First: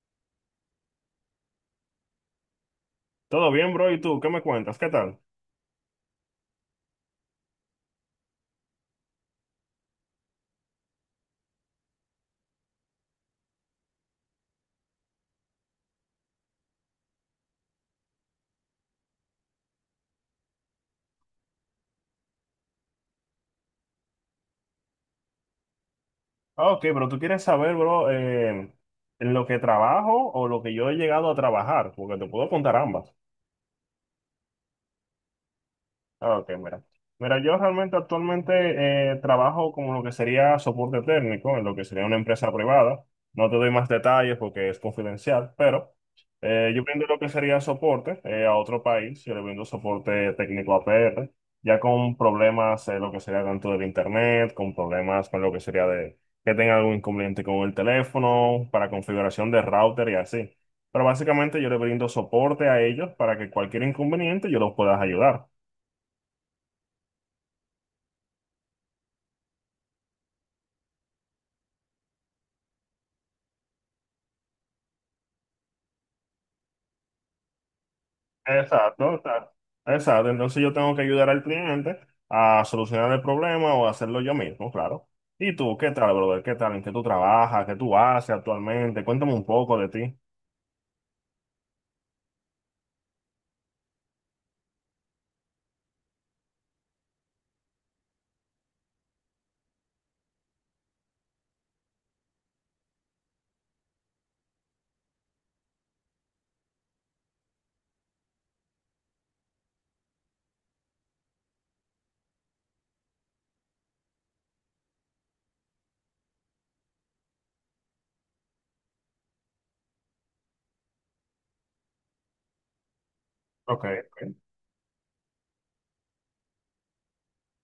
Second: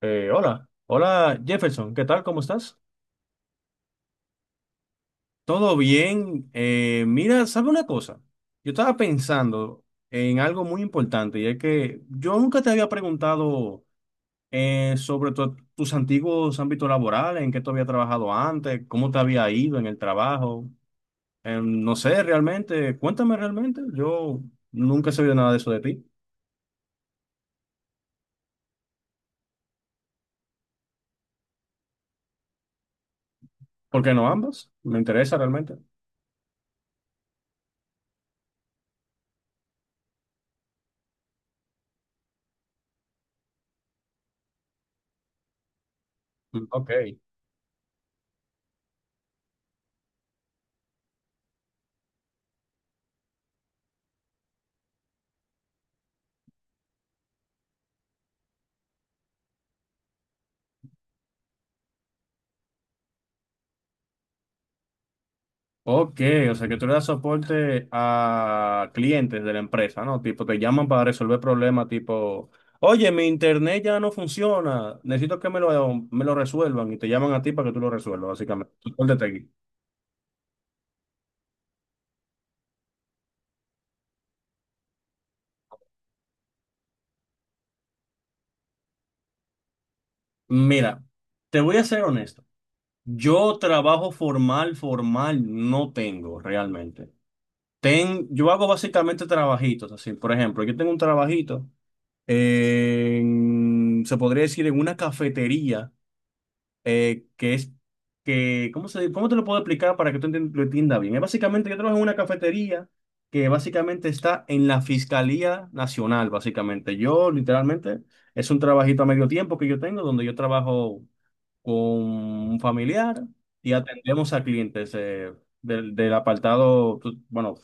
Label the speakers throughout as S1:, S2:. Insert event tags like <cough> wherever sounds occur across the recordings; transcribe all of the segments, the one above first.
S1: Hola, hola Jefferson, ¿qué tal? ¿Cómo estás?
S2: Todo bien, bro. ¿Y tú qué me cuentas? ¿Qué tal?
S1: ¿Todo bien? Mira, ¿sabe una cosa? Yo estaba pensando en algo muy importante y es que yo nunca te había preguntado sobre tus antiguos ámbitos laborales, en qué tú habías trabajado antes, cómo te había ido en el trabajo. No sé, realmente, cuéntame realmente. Yo nunca he sabido nada de eso de ti.
S2: Ok, pero tú quieres saber, bro, en lo que trabajo o lo que yo he llegado a trabajar, porque te puedo contar ambas.
S1: ¿Por qué no ambas? Me interesa realmente.
S2: Ok, mira. Mira, yo realmente actualmente trabajo como lo que sería soporte técnico, en lo que sería una empresa privada. No te doy más detalles porque es confidencial, pero
S1: Mm,
S2: yo
S1: ok.
S2: brindo lo que sería soporte a otro país. Yo le brindo soporte técnico a PR, ya con problemas, lo que sería tanto del internet, con problemas con lo que sería de que tenga algún inconveniente con el teléfono, para configuración de router y así. Pero básicamente yo le brindo soporte a ellos para que cualquier inconveniente yo los pueda ayudar.
S1: Ok, o sea que tú le das soporte a clientes de la empresa, ¿no? Tipo, te llaman para resolver problemas, tipo, oye, mi internet ya no funciona, necesito que me lo resuelvan y te llaman a ti para que tú lo resuelvas, básicamente.
S2: Exacto,
S1: Soporte técnico.
S2: exacto. Exacto. Entonces yo tengo que ayudar al cliente a solucionar el problema o hacerlo yo mismo, claro. ¿Y tú, qué tal, brother? ¿Qué tal? ¿En qué tú trabajas? ¿Qué tú haces actualmente? Cuéntame un poco de ti.
S1: Mira, te voy a ser honesto. Yo trabajo formal, formal no tengo realmente. Ten, yo hago básicamente trabajitos, así, por ejemplo, yo tengo un trabajito en, se podría decir, en una cafetería que es que, ¿cómo se, cómo te lo puedo explicar para que tú lo entiendas bien? Es básicamente, yo trabajo en una cafetería que básicamente está en la Fiscalía Nacional, básicamente. Yo, literalmente, es un trabajito a medio tiempo que yo tengo, donde yo trabajo con un familiar y
S2: Ok.
S1: atendemos
S2: Ok.
S1: a clientes del, del apartado, bueno,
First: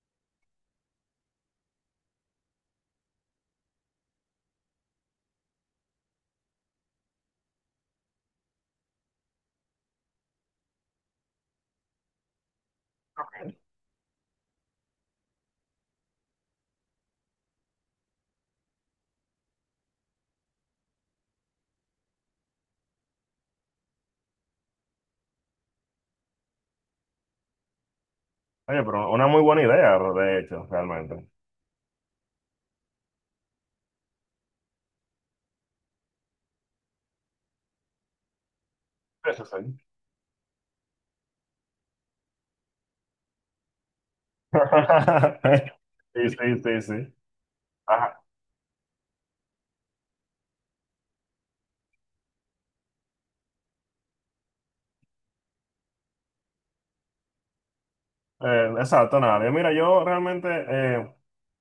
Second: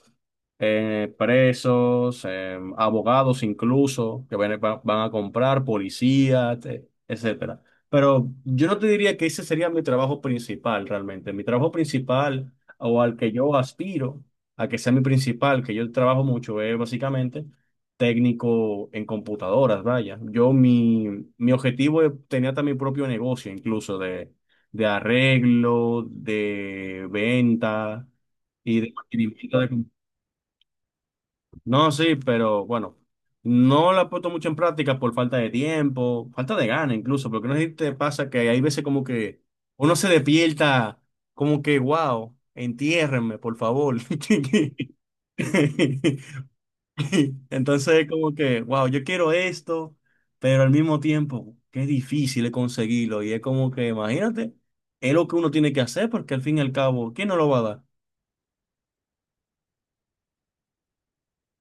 S1: presos, abogados incluso, que van, a van a comprar, policías, etcétera. Pero yo no te diría que ese sería mi trabajo principal realmente. Mi trabajo principal o al que yo aspiro, a que sea mi principal, que yo trabajo mucho, es básicamente técnico en computadoras, vaya. Yo mi, mi objetivo es- tenía hasta mi propio negocio incluso de arreglo, de venta y
S2: Oye,
S1: de
S2: pero una muy
S1: mantenimiento
S2: buena
S1: de... compu-
S2: idea, de hecho, realmente.
S1: No, sí, pero bueno, no la he puesto mucho en práctica por falta de tiempo, falta de gana incluso, porque no sé si te pasa que hay veces como que
S2: Eso sí.
S1: uno se despierta como que, wow, entiérrenme, por favor.
S2: <laughs> Sí,
S1: <laughs>
S2: sí, sí, sí.
S1: <laughs> Entonces, como que, wow, yo quiero esto, pero al mismo tiempo, qué difícil es conseguirlo. Y es como que, imagínate, es lo que uno tiene que hacer, porque al fin y al cabo, ¿quién no lo va a dar?
S2: Exacto, nadie. Mira, yo realmente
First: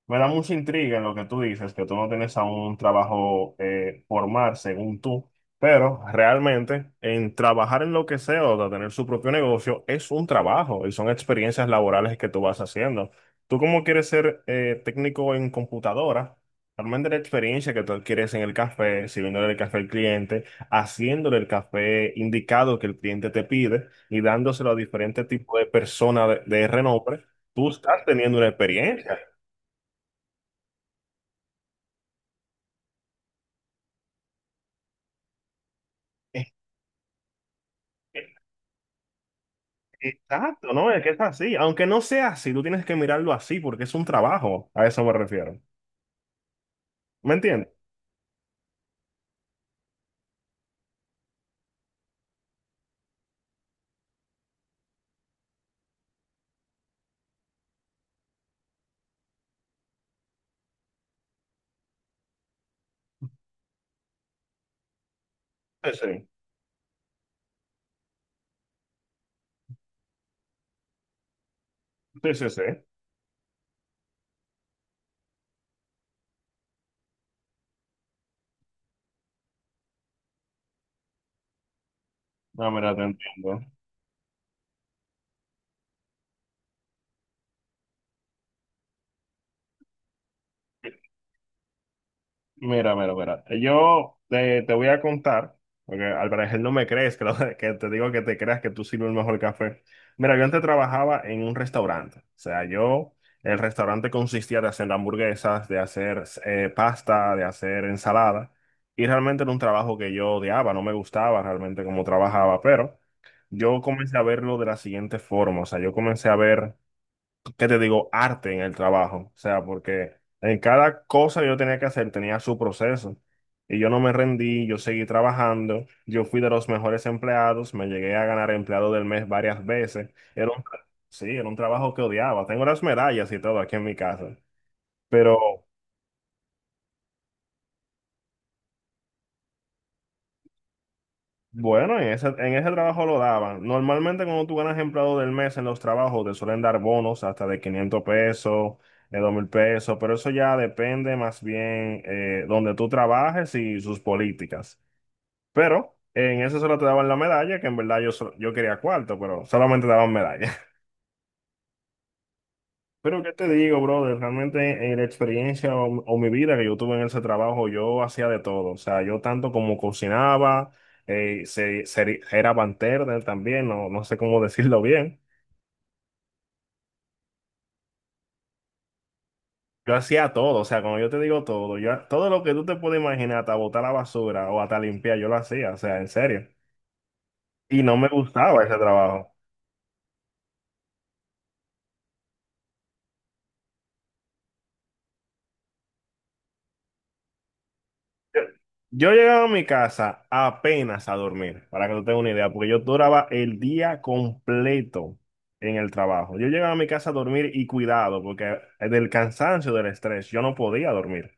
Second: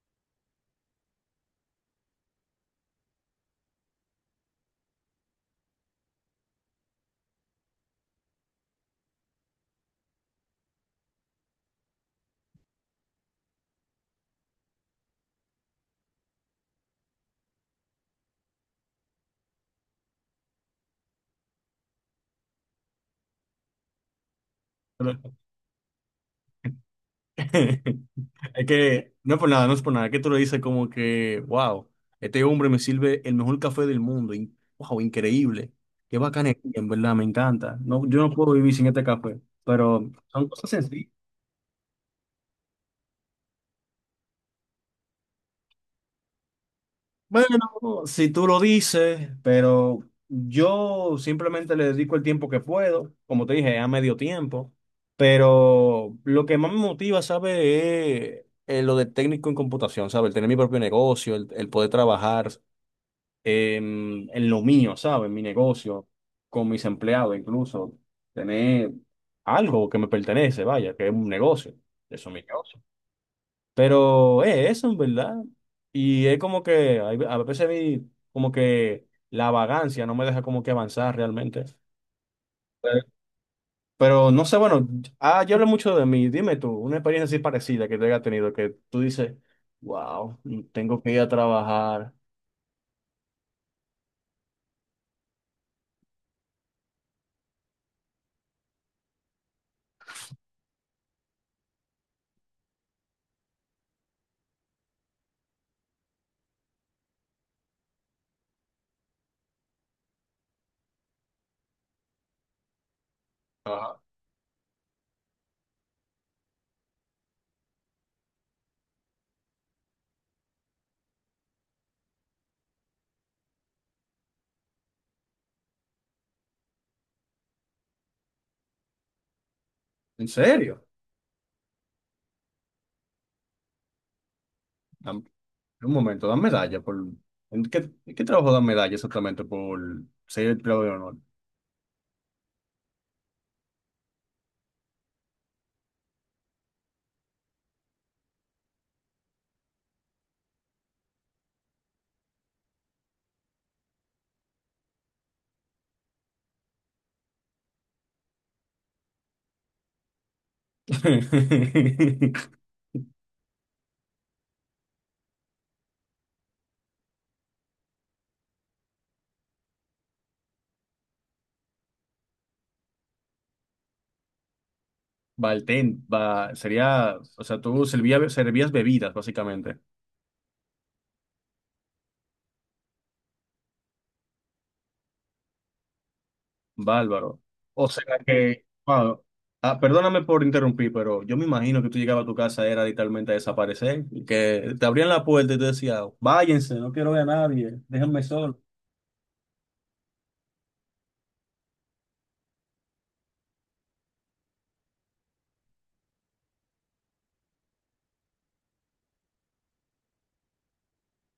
S2: me da mucha intriga en lo que tú dices, que tú no tienes aún un trabajo formal, según tú, pero realmente en trabajar en lo que sea o de tener su propio negocio es un trabajo y son experiencias laborales que tú vas haciendo. Tú como quieres ser técnico en computadora, realmente la experiencia que tú adquieres en el café, sirviéndole el café al cliente haciéndole el café indicado que el cliente te pide y dándoselo a diferentes
S1: Pero-
S2: tipos de personas de renombre, tú
S1: <laughs>
S2: estás teniendo una
S1: es que,
S2: experiencia.
S1: no es por nada, no es por nada, es que tú lo dices como que, wow, este hombre me sirve el mejor café del mundo, y, wow, increíble, qué
S2: Eh,
S1: bacán, en verdad, me encanta. No, yo no
S2: eh,
S1: puedo vivir sin este café, pero son cosas
S2: Exacto, ¿no? Es
S1: sencillas.
S2: que es así. Aunque no sea así, tú tienes que mirarlo así porque es un trabajo. A eso me refiero. ¿Me
S1: Bueno,
S2: entiendes?
S1: si tú lo dices, pero yo simplemente le dedico el tiempo que puedo, como te dije, a medio tiempo, pero lo que más me motiva, ¿sabes? Es lo de técnico en computación, ¿sabes? El tener mi propio negocio, el poder trabajar en lo mío, ¿sabes? En mi
S2: Sí,
S1: negocio,
S2: sí,
S1: con mis empleados incluso, tener algo que me pertenece, vaya, que es un negocio, eso es
S2: sí,
S1: mi
S2: sí, sí.
S1: negocio. Pero es eso, en verdad. Y es como que hay a veces mi, como que la vagancia no me deja como que avanzar realmente.
S2: No,
S1: Eh,
S2: mira, te entiendo.
S1: Pero no sé, bueno, ah, yo hablo mucho de mí. Dime tú, una experiencia así parecida que te haya tenido, que tú dices, wow, tengo que ir a trabajar.
S2: Mira, mira, mira. Te voy a contar, porque al parecer no me crees, que, <laughs> que te digo que te creas que tú sirves el mejor café. Mira, yo antes trabajaba en un restaurante. O sea, yo, el restaurante consistía de hacer hamburguesas, de hacer pasta, de hacer ensalada. Y realmente era un trabajo que yo odiaba, no me gustaba realmente cómo trabajaba, pero yo
S1: Ajá.
S2: comencé a verlo de la siguiente forma. O sea, yo comencé a ver, ¿qué te digo? Arte en el trabajo. O sea, porque en cada cosa que yo tenía que hacer tenía su proceso. Y yo no me rendí, yo seguí trabajando, yo fui de los mejores empleados, me llegué a ganar empleado del mes varias veces.
S1: ¿En
S2: Era un,
S1: serio?
S2: sí, era un trabajo que odiaba. Tengo las medallas y todo aquí en mi casa.
S1: Dam-
S2: Pero
S1: un momento, dan medalla por... en qué trabajo dan medalla exactamente por ser empleado de honor?
S2: bueno, en ese trabajo lo daban. Normalmente cuando tú ganas empleado del mes en los trabajos te suelen dar bonos hasta de 500 pesos, de 2000 pesos, pero eso ya depende más bien donde tú trabajes y sus políticas. Pero en eso solo te daban la medalla, que en verdad yo, yo quería cuarto, pero solamente daban medalla.
S1: <laughs>
S2: Pero qué te digo, brother, realmente en la experiencia o mi vida que yo tuve en ese trabajo, yo hacía de todo. O sea, yo tanto como cocinaba, era bartender también, no, no sé cómo <laughs> decirlo bien.
S1: Baltén, va, sería, o sea, tú servías bebidas, básicamente.
S2: Yo hacía todo, o sea, cuando yo te digo todo, yo, todo lo que tú te puedes imaginar, hasta botar la basura o hasta limpiar, yo lo hacía, o sea, en serio.
S1: Bárbaro.
S2: Y
S1: O
S2: no
S1: sea
S2: me gustaba
S1: que,
S2: ese
S1: wow.
S2: trabajo.
S1: Ah, perdóname por interrumpir, pero yo me imagino que tú llegabas a tu casa, era literalmente a desaparecer, y que te abrían la puerta y te decía, váyanse, no quiero ver a nadie, déjenme
S2: Yo,
S1: solo.
S2: yo llegaba a mi casa apenas a dormir, para que tú tengas una idea, porque yo duraba el día completo en el trabajo. Yo llegaba a mi casa a dormir y cuidado, porque del cansancio, del estrés, yo no podía dormir,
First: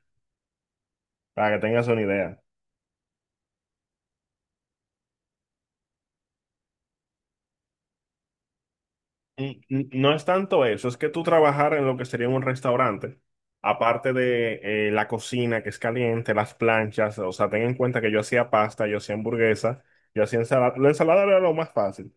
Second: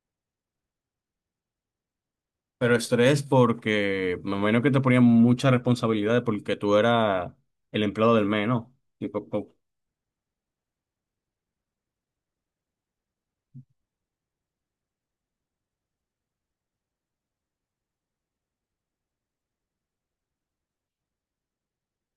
S2: para que tengas una idea.
S1: Pero estrés porque me imagino que te ponían muchas responsabilidades porque tú eras el empleado del mes, ¿no? Tipo, co-
S2: No es tanto eso, es que tú trabajar en lo que sería un restaurante, aparte de la cocina que es caliente, las planchas, o sea, ten en cuenta que yo hacía pasta, yo hacía hamburguesa, yo hacía ensalada, la ensalada era lo más fácil.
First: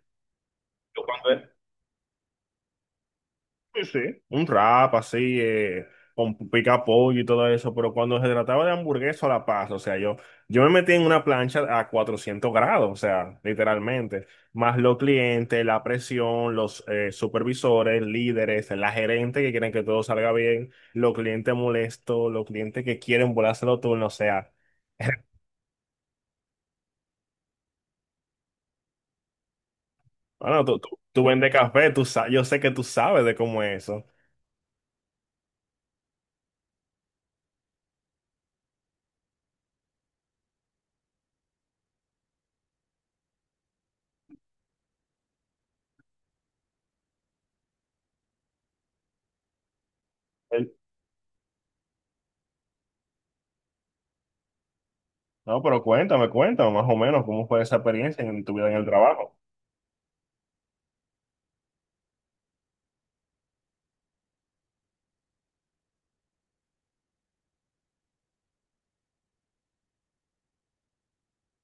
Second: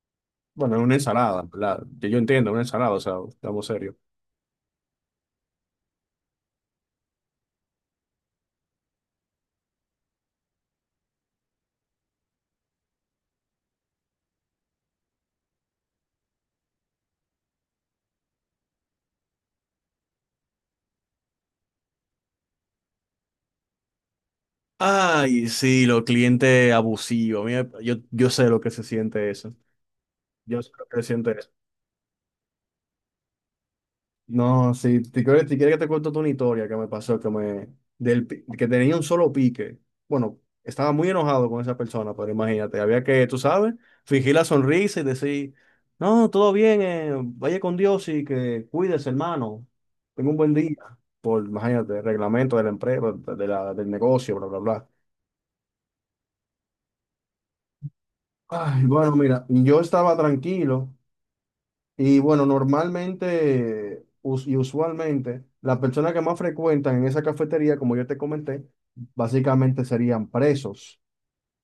S1: Bueno, es una
S2: Yo cuando,
S1: ensalada, ¿en verdad? Yo entiendo, una ensalada, o sea, estamos
S2: Sí,
S1: serios.
S2: sí, un rap así, con pica pollo y todo eso, pero cuando se trataba de hamburguesa a la paz, o sea, yo me metí en una plancha a 400 grados, o sea, literalmente, más los clientes, la presión, los supervisores, líderes, la gerente que quieren que todo salga bien, los clientes molestos, los clientes que quieren volarse los turnos, o sea,
S1: Ay, sí, los clientes abusivos. Mira, yo sé lo que se siente eso. Yo
S2: bueno,
S1: sé lo que se
S2: tú
S1: siente eso.
S2: vendes café, tú, yo sé que tú sabes de cómo es eso.
S1: No, sí, te quieres que te cuente una historia que me pasó, que me, del, pi- que tenía un solo pique. Bueno, estaba muy enojado con esa persona, pero imagínate, había que, tú sabes, fingir la sonrisa y decir, no, todo bien, vaya con Dios y que cuides, hermano. Tenga un buen
S2: Eh,
S1: día. Por, imagínate, reglamento de la empresa, de la, del negocio, bla, bla, bla.
S2: No, pero cuéntame, cuéntame más o menos cómo fue esa experiencia en tu vida en
S1: Ay,
S2: el
S1: bueno,
S2: trabajo.
S1: mira, yo estaba tranquilo. Y bueno, normalmente y usualmente las personas que más frecuentan en esa cafetería, como yo te comenté, básicamente serían presos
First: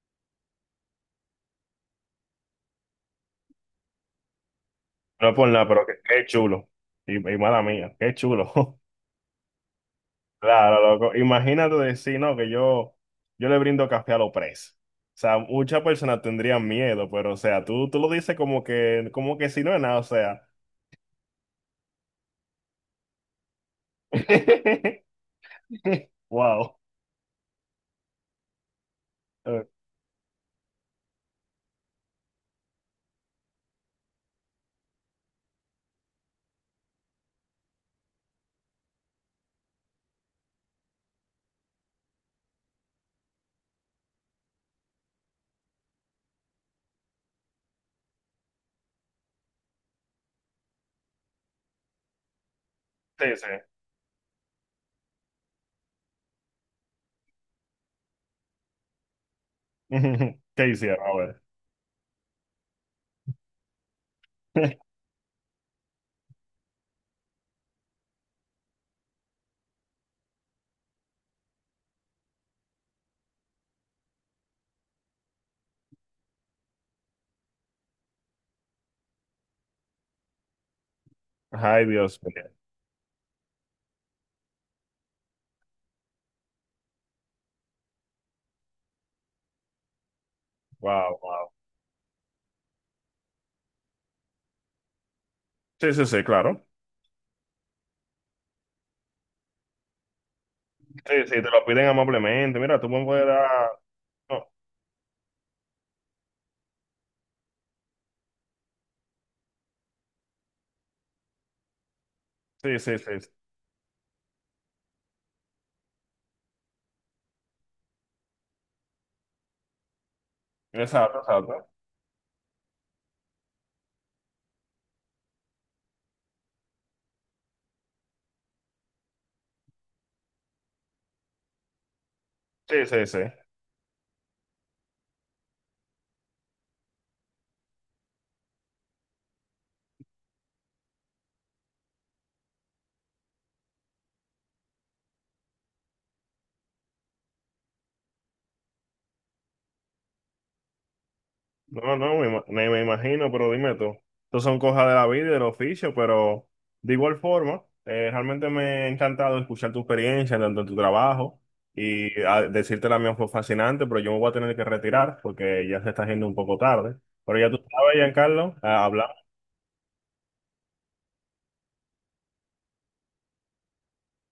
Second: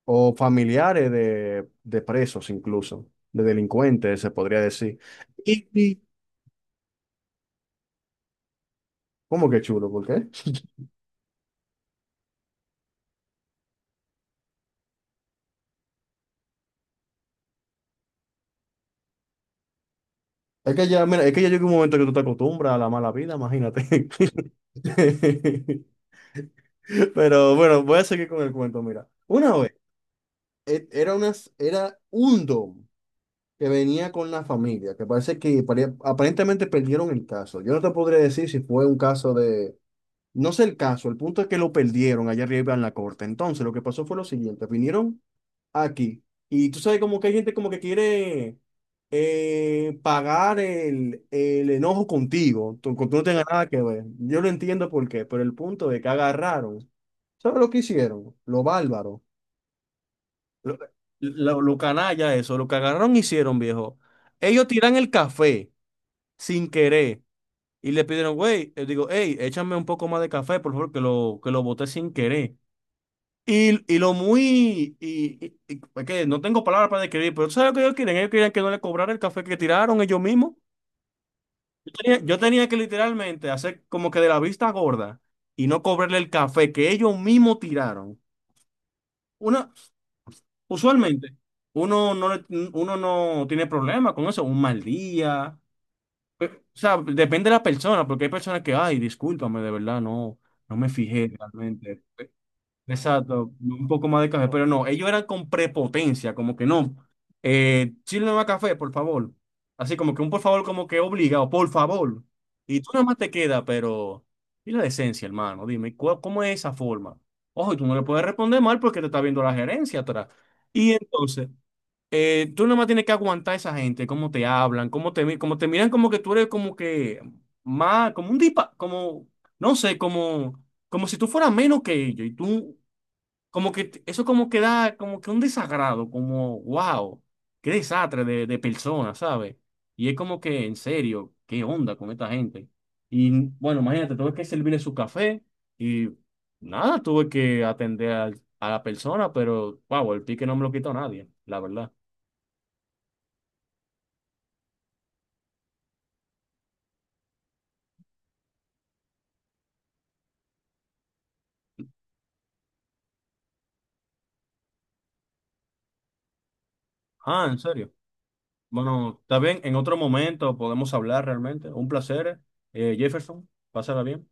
S1: o familiares de presos incluso, de delincuentes, se podría decir.
S2: No es por nada, pero qué,
S1: Y-
S2: qué chulo. Y mala mía, qué chulo. <laughs>
S1: ¿cómo que chulo? ¿Por qué?
S2: Claro, loco. Imagínate decir, no, que yo le brindo café a los presos. O sea, muchas personas tendrían miedo, pero o sea, tú lo dices como que si no es nada, o sea.
S1: Es que ya, mira, es que ya llega un momento que tú te acostumbras a la mala vida, imagínate. <laughs>
S2: <laughs>
S1: <laughs>
S2: Wow.
S1: Pero bueno, voy a seguir con el cuento, mira. Una
S2: Eh,
S1: vez, e- era, unas, era un dom. Que venía con la familia, que parece que aparentemente perdieron el caso. Yo no te podría decir si fue un caso de, no sé el caso, el punto es que lo perdieron allá arriba en la corte. Entonces, lo que pasó fue lo siguiente, vinieron aquí y tú sabes como que hay gente como que quiere pagar el enojo contigo, tú no
S2: sí,
S1: tengas
S2: sí.
S1: nada que ver. Yo lo entiendo por qué, pero el punto es que agarraron. ¿Sabes lo que hicieron? Lo bárbaro
S2: <laughs> ¿Qué
S1: lo,
S2: hicieron? A ver.
S1: lo canalla eso, lo que agarraron hicieron, viejo. Ellos
S2: <laughs>
S1: tiran el café sin querer y le pidieron, güey, digo, hey, échame un poco más de café, por favor, que lo boté sin querer. Y lo muy, y, es que no tengo palabras para describir, pero ¿sabes lo que ellos quieren? Ellos querían que no le cobrara el café que tiraron ellos mismos.
S2: Ay, Dios
S1: Yo
S2: mío.
S1: tenía que literalmente hacer como que de la vista gorda y no cobrarle el café que ellos mismos tiraron. Una,
S2: Wow,
S1: usualmente,
S2: wow.
S1: uno no, le- uno no tiene problema con eso, un mal día.
S2: Sí, sí, sí,
S1: O
S2: claro.
S1: sea, depende de la persona, porque hay personas que, ay, discúlpame, de verdad, no, no me
S2: Sí,
S1: fijé
S2: sí, te lo piden
S1: realmente.
S2: amablemente. Mira, tú me puedes
S1: Exacto,
S2: dar.
S1: un poco más de
S2: No,
S1: café, pero no, ellos eran con prepotencia, como que no, sírveme más café, por favor. Así como que un por favor, como que obligado, por favor.
S2: sí,
S1: Y tú
S2: sí,
S1: nada más
S2: sí, sí.
S1: te queda, pero, y la decencia, hermano, dime, ¿cuál- ¿cómo es esa forma? Ojo, y tú no le puedes responder mal porque te está viendo la gerencia atrás. Y
S2: Exacto,
S1: entonces
S2: exacto.
S1: tú nomás tienes que aguantar a esa gente, cómo te hablan, cómo te, mi- cómo te miran, como que tú eres como que más, como un dipa, como, no sé, como, como si tú fueras menos que ellos. Y tú,
S2: Sí, sí, sí.
S1: como que t- eso como que da, como que un desagrado, como, wow, qué desastre de persona, ¿sabes? Y es como que, en serio, qué onda con esta gente. Y bueno, imagínate, tuve que servirle su café y nada, tuve que atender a la persona, pero, wow, el pique no me lo quitó nadie, la verdad.
S2: No, no, me imagino, pero dime tú. Estos son cosas de la vida y del oficio, pero de igual forma, realmente me ha encantado escuchar tu experiencia tanto en tu trabajo y decirte la mía fue fascinante, pero yo me voy a tener que retirar porque ya se está haciendo un poco tarde. Pero
S1: Ah,
S2: ya
S1: en
S2: tú
S1: serio.
S2: sabes, Giancarlo,
S1: Bueno,
S2: Carlos
S1: está bien, en otro momento podemos hablar realmente. Un placer, Jefferson. Pásala bien.